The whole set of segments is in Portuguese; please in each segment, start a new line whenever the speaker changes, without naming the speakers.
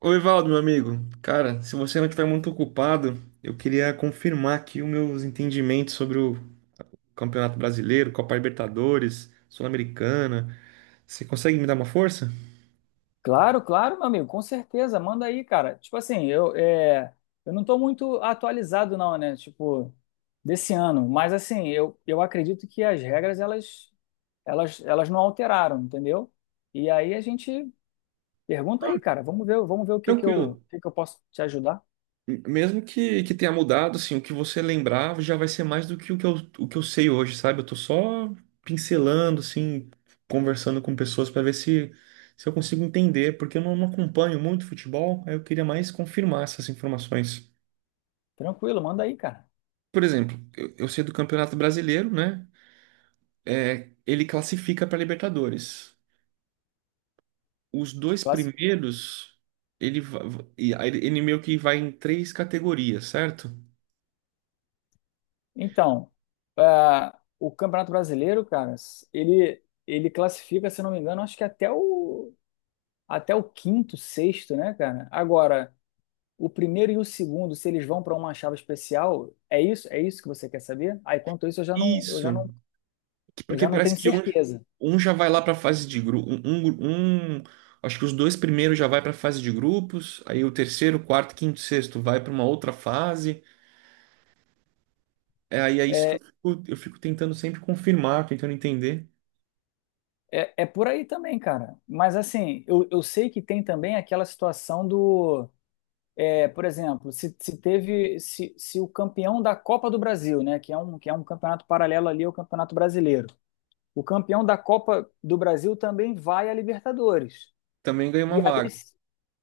Oi, Valdo, meu amigo. Cara, se você não estiver muito ocupado, eu queria confirmar aqui os meus entendimentos sobre o Campeonato Brasileiro, Copa Libertadores, Sul-Americana. Você consegue me dar uma força?
Claro, claro, meu amigo, com certeza, manda aí, cara. Tipo assim, eu não tô muito atualizado não, né? Tipo, desse ano, mas assim, eu acredito que as regras, elas não alteraram, entendeu? E aí a gente pergunta aí, cara, vamos ver o que que eu, o
Tranquilo.
que que eu posso te ajudar.
Mesmo que tenha mudado, assim, o que você lembrava já vai ser mais do que o que eu sei hoje, sabe? Eu tô só pincelando, assim, conversando com pessoas para ver se eu consigo entender, porque eu não, não acompanho muito futebol, aí eu queria mais confirmar essas informações.
Tranquilo, manda aí, cara.
Por exemplo, eu sei do Campeonato Brasileiro, né? É, ele classifica para Libertadores. Os dois
Classi-
primeiros, e aí ele meio que vai em três categorias, certo?
Então, ah, o Campeonato Brasileiro, cara, ele classifica, se eu não me engano, acho que até o quinto, sexto, né, cara? Agora, o primeiro e o segundo, se eles vão para uma chave especial, é isso? É isso que você quer saber? Aí, quanto isso, eu já não, eu
Isso.
já não, eu
Porque
já não
parece
tenho
que um,
certeza.
um já vai lá para fase de grupo. Acho que os dois primeiros já vai para fase de grupos. Aí o terceiro, quarto, quinto, sexto vai para uma outra fase. É, aí é isso que
É,
eu fico tentando sempre confirmar, tentando entender.
é, por aí também, cara. Mas assim, eu sei que tem também aquela situação do, por exemplo, se teve, se o campeão da Copa do Brasil, né, que é um campeonato paralelo ali ao Campeonato Brasileiro, o campeão da Copa do Brasil também vai à Libertadores.
Também ganha uma
E aí.
vaga.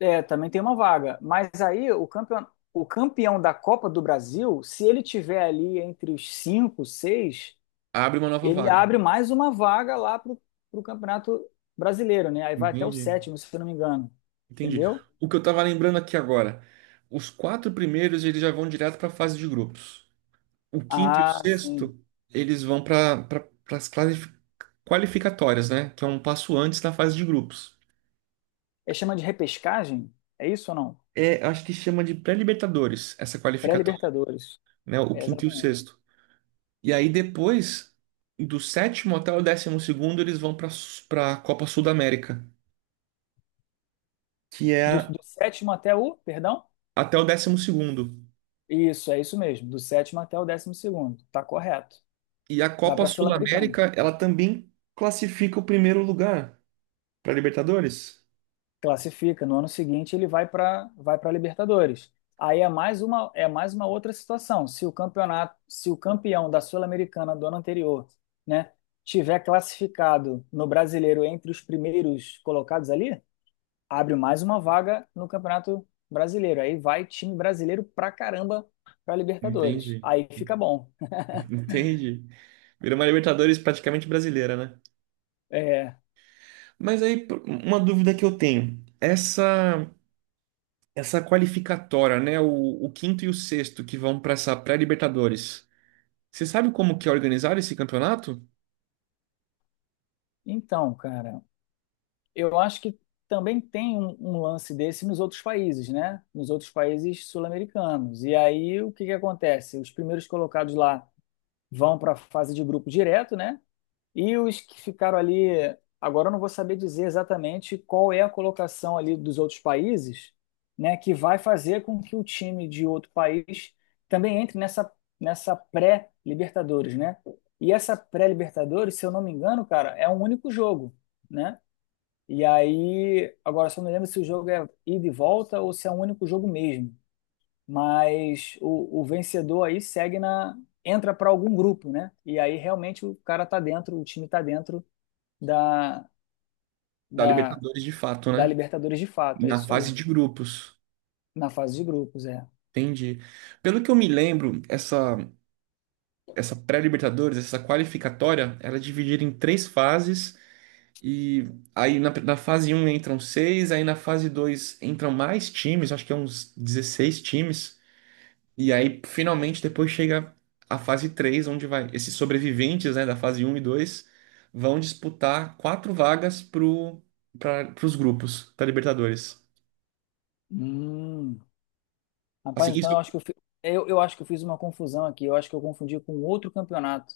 É, também tem uma vaga. Mas aí o campeão da Copa do Brasil, se ele tiver ali entre os cinco, seis,
Abre uma nova
ele
vaga.
abre mais uma vaga lá pro Campeonato Brasileiro, né? Aí vai até o
Entendi.
sétimo, se eu não me engano.
Entendi.
Entendeu?
O que eu tava lembrando aqui agora, os quatro primeiros eles já vão direto para a fase de grupos. O quinto e o
Ah, sim.
sexto, eles vão para pra, as qualificatórias, né? Que é um passo antes da fase de grupos.
É chama de repescagem? É isso ou não?
É, acho que chama de pré-libertadores essa qualificatória,
Pré-Libertadores.
né? O
É
quinto e o
exatamente.
sexto. E aí depois, do sétimo até o décimo segundo, eles vão para a Copa Sul-América, que
Do,
é
do sétimo até o, perdão?
até o décimo segundo.
Isso, é isso mesmo. Do sétimo até o 12º. Tá correto.
E a
Vai
Copa
para a Sul-Americana.
Sul-América, ela também classifica o primeiro lugar. Pra Libertadores?
Classifica. No ano seguinte ele vai para Libertadores. Aí é mais uma outra situação. Se o campeão da Sul-Americana do ano anterior, né, tiver classificado no Brasileiro entre os primeiros colocados ali, abre mais uma vaga no Campeonato Brasileiro. Aí vai time brasileiro pra caramba para Libertadores.
Entendi.
Aí fica bom.
Entendi. Virou uma Libertadores praticamente brasileira, né?
É,
Mas aí, uma dúvida que eu tenho. Essa qualificatória, né? O quinto e o sexto que vão para essa pré-Libertadores. Você sabe como que é organizar esse campeonato?
então, cara, eu acho que também tem um lance desse nos outros países, né? Nos outros países sul-americanos. E aí o que que acontece? Os primeiros colocados lá vão para a fase de grupo direto, né? E os que ficaram ali, agora eu não vou saber dizer exatamente qual é a colocação ali dos outros países, né? Que vai fazer com que o time de outro país também entre nessa pré-Libertadores, né? E essa pré-Libertadores, se eu não me engano, cara, é um único jogo, né? E aí, agora só não lembro se o jogo é ida e volta ou se é um único jogo mesmo. Mas o vencedor aí segue na, entra para algum grupo, né? E aí realmente o cara tá dentro, o time tá dentro da,
Da
da,
Libertadores de fato,
da
né?
Libertadores de fato, é
Na
isso
fase
aí.
de grupos.
Na fase de grupos, é.
Entendi. Pelo que eu me lembro, essa pré-Libertadores, essa qualificatória, ela é dividida em três fases. E aí na fase um entram seis, aí na fase 2 entram mais times, acho que é uns 16 times. E aí finalmente depois chega a fase 3, onde vai esses sobreviventes, né, da fase um e 2 vão disputar quatro vagas pro para os grupos da Libertadores.
Hum.
Assim,
Rapaz, então
isso
eu acho que eu fiz uma confusão aqui. Eu acho que eu confundi com outro campeonato.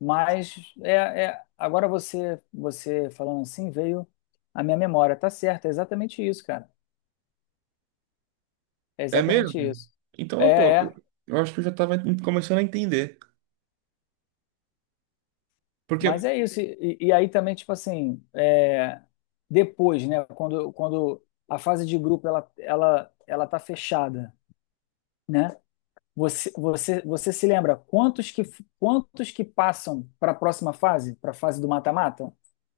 Mas agora você falando assim veio a minha memória. Tá certo, é exatamente isso, cara. É
é
exatamente
mesmo?
isso. É,
Então, pô,
é.
eu acho que eu já tava começando a entender.
Mas
Porque
é isso. E aí também, tipo assim, depois, né? Quando a fase de grupo ela tá fechada, né? Você se lembra quantos que passam para a próxima fase, para a fase do mata-mata?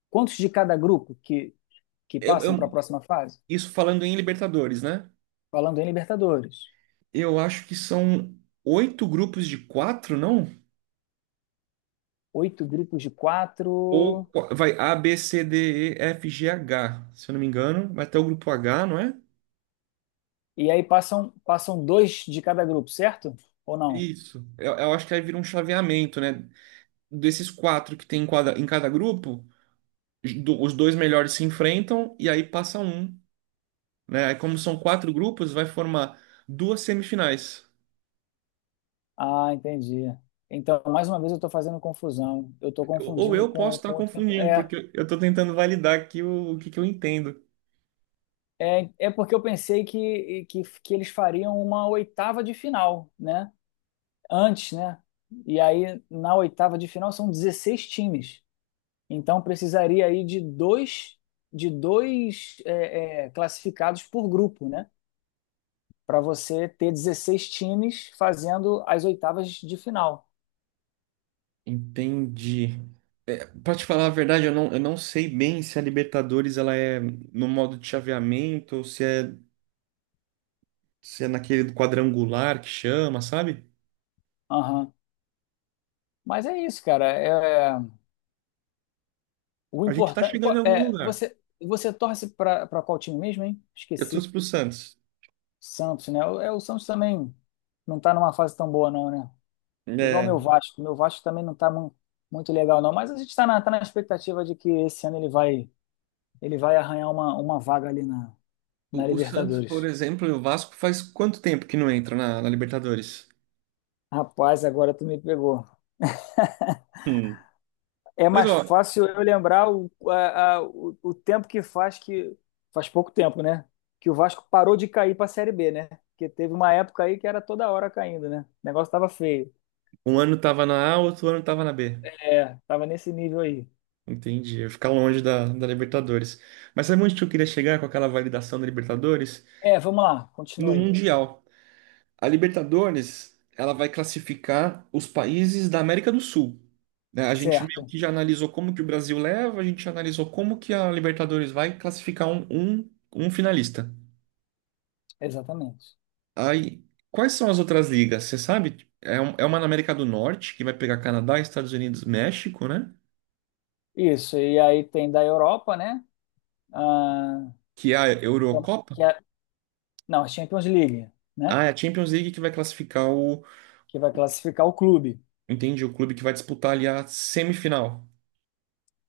Quantos de cada grupo que
eu,
passam para a
eu-
próxima fase?
isso falando em Libertadores, né?
Falando em Libertadores.
Eu acho que são oito grupos de quatro, não?
Oito grupos de quatro.
Vai A, B, C, D, E, F, G, H, se eu não me engano. Vai até o grupo H, não é?
E aí passam dois de cada grupo, certo? Ou não?
Isso. Eu acho que aí vira um chaveamento, né? Desses quatro que tem em cada grupo, os dois melhores se enfrentam e aí passa um, né? Aí como são quatro grupos, vai formar duas semifinais.
Ah, entendi. Então, mais uma vez, eu estou fazendo confusão. Eu estou
Ou
confundindo
eu posso
com,
estar
com outro campeonato.
confundindo,
É,
porque eu estou tentando validar aqui o que que eu entendo.
é, é porque eu pensei que eles fariam uma oitava de final, né? Antes, né? E aí, na oitava de final, são 16 times. Então, precisaria aí de dois classificados por grupo, né? Para você ter 16 times fazendo as oitavas de final.
Entendi. Pra te falar a verdade, eu não sei bem se a Libertadores ela é no modo de chaveamento ou se é, se é naquele quadrangular que chama, sabe?
Aham. Mas é isso, cara. É, o
A gente tá
importante.
chegando em algum
É,
lugar.
você torce para qual time mesmo, hein?
Eu
Esqueci.
torço pro Santos.
Santos, né? É, o Santos também não tá numa fase tão boa, não, né? Igual
É,
meu Vasco. Meu Vasco também não tá muito legal, não. Mas a gente tá na expectativa de que esse ano ele vai arranhar uma vaga ali na
o Santos, por
Libertadores.
exemplo, e o Vasco faz quanto tempo que não entra na Libertadores?
Rapaz, agora tu me pegou.
Hum.
É
Mas
mais
ó,
fácil eu lembrar o, a- o tempo que. Faz pouco tempo, né? Que o Vasco parou de cair para a Série B, né? Porque teve uma época aí que era toda hora caindo, né? O negócio tava feio.
um ano tava na A, outro ano tava na B.
É, tava nesse nível aí.
Entendi. Eu ficar longe da Libertadores. Mas sabe onde que eu queria chegar com aquela validação da Libertadores?
É, vamos lá,
No
continue aí.
Mundial. A Libertadores, ela vai classificar os países da América do Sul. Né? A gente meio
Certo,
que já analisou como que o Brasil leva, a gente já analisou como que a Libertadores vai classificar um finalista.
exatamente.
Aí, quais são as outras ligas? Você sabe? É, é uma na América do Norte, que vai pegar Canadá, Estados Unidos, México, né?
Isso, e aí tem da Europa, né? Ah,
Que é a Eurocopa.
que é- não, a Champions League, né?
Ah, é a Champions League que vai classificar o,
Que vai classificar o clube.
entendi, o clube que vai disputar ali a semifinal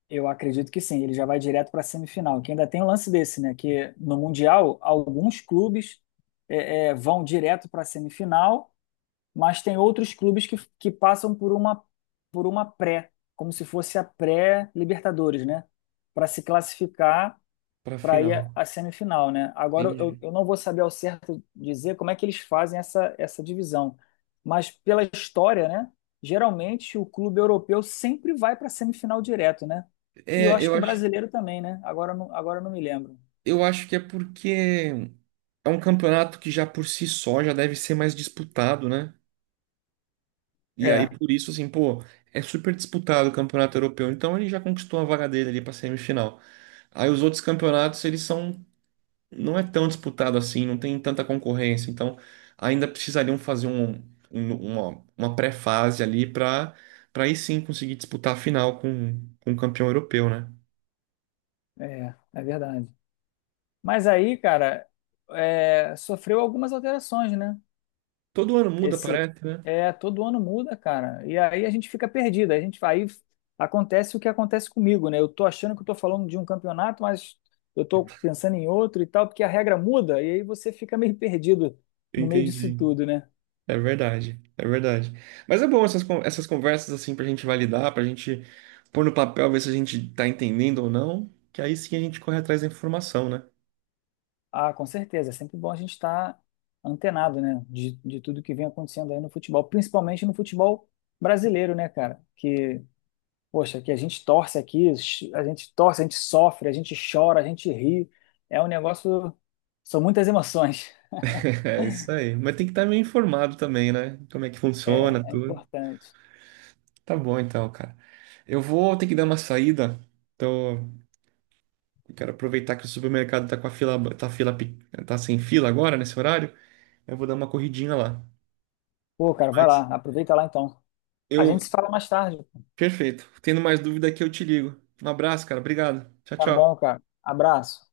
Eu acredito que sim, ele já vai direto para a semifinal. Que ainda tem um lance desse, né? Que no Mundial, alguns clubes vão direto para a semifinal, mas tem outros clubes que passam por uma pré, como se fosse a pré-Libertadores, né? Para se classificar
para
para ir
final.
à semifinal, né? Agora eu,
Entendi.
eu não vou saber ao certo dizer como é que eles fazem essa divisão, mas pela história, né? Geralmente o clube europeu sempre vai para a semifinal direto, né? E eu
É,
acho que o brasileiro também, né? Agora eu não me lembro.
eu acho que é porque é um campeonato que já por si só já deve ser mais disputado, né? E aí
É,
por isso assim, pô, é super disputado o campeonato europeu. Então ele já conquistou a vaga dele ali para semifinal. Aí os outros campeonatos eles são não é tão disputado assim, não tem tanta concorrência. Então ainda precisariam fazer um, uma pré-fase ali para aí sim conseguir disputar a final com o campeão europeu, né?
é, verdade. Mas aí, cara, sofreu algumas alterações, né?
Todo ano muda,
Esse
parece, né?
é todo ano muda, cara. E aí a gente fica perdido. A gente aí acontece o que acontece comigo, né? Eu tô achando que eu tô falando de um campeonato, mas eu tô pensando em outro e tal, porque a regra muda e aí você fica meio perdido no meio disso
Entendi.
tudo, né?
É verdade, é verdade. Mas é bom essas, essas conversas assim pra gente validar, pra gente pôr no papel, ver se a gente tá entendendo ou não, que aí sim a gente corre atrás da informação, né?
Ah, com certeza. É sempre bom a gente estar antenado, né? De tudo que vem acontecendo aí no futebol, principalmente no futebol brasileiro, né, cara? Que poxa, que a gente torce aqui, a gente torce, a gente sofre, a gente chora, a gente ri. É um negócio. São muitas emoções.
É isso aí. Mas tem que estar meio informado também, né? Como é que
É,
funciona,
é
tudo.
importante.
Tá bom então, cara. Eu vou ter que dar uma saída. Então, eu quero aproveitar que o supermercado tá com a fila, tá fila, pe- tá sem fila agora nesse horário. Eu vou dar uma corridinha lá.
Pô, cara, vai
Mas
lá, aproveita lá então. A gente
eu,
se fala mais tarde.
perfeito. Tendo mais dúvida aqui, eu te ligo. Um abraço, cara. Obrigado. Tchau,
Tá bom,
tchau.
cara. Abraço.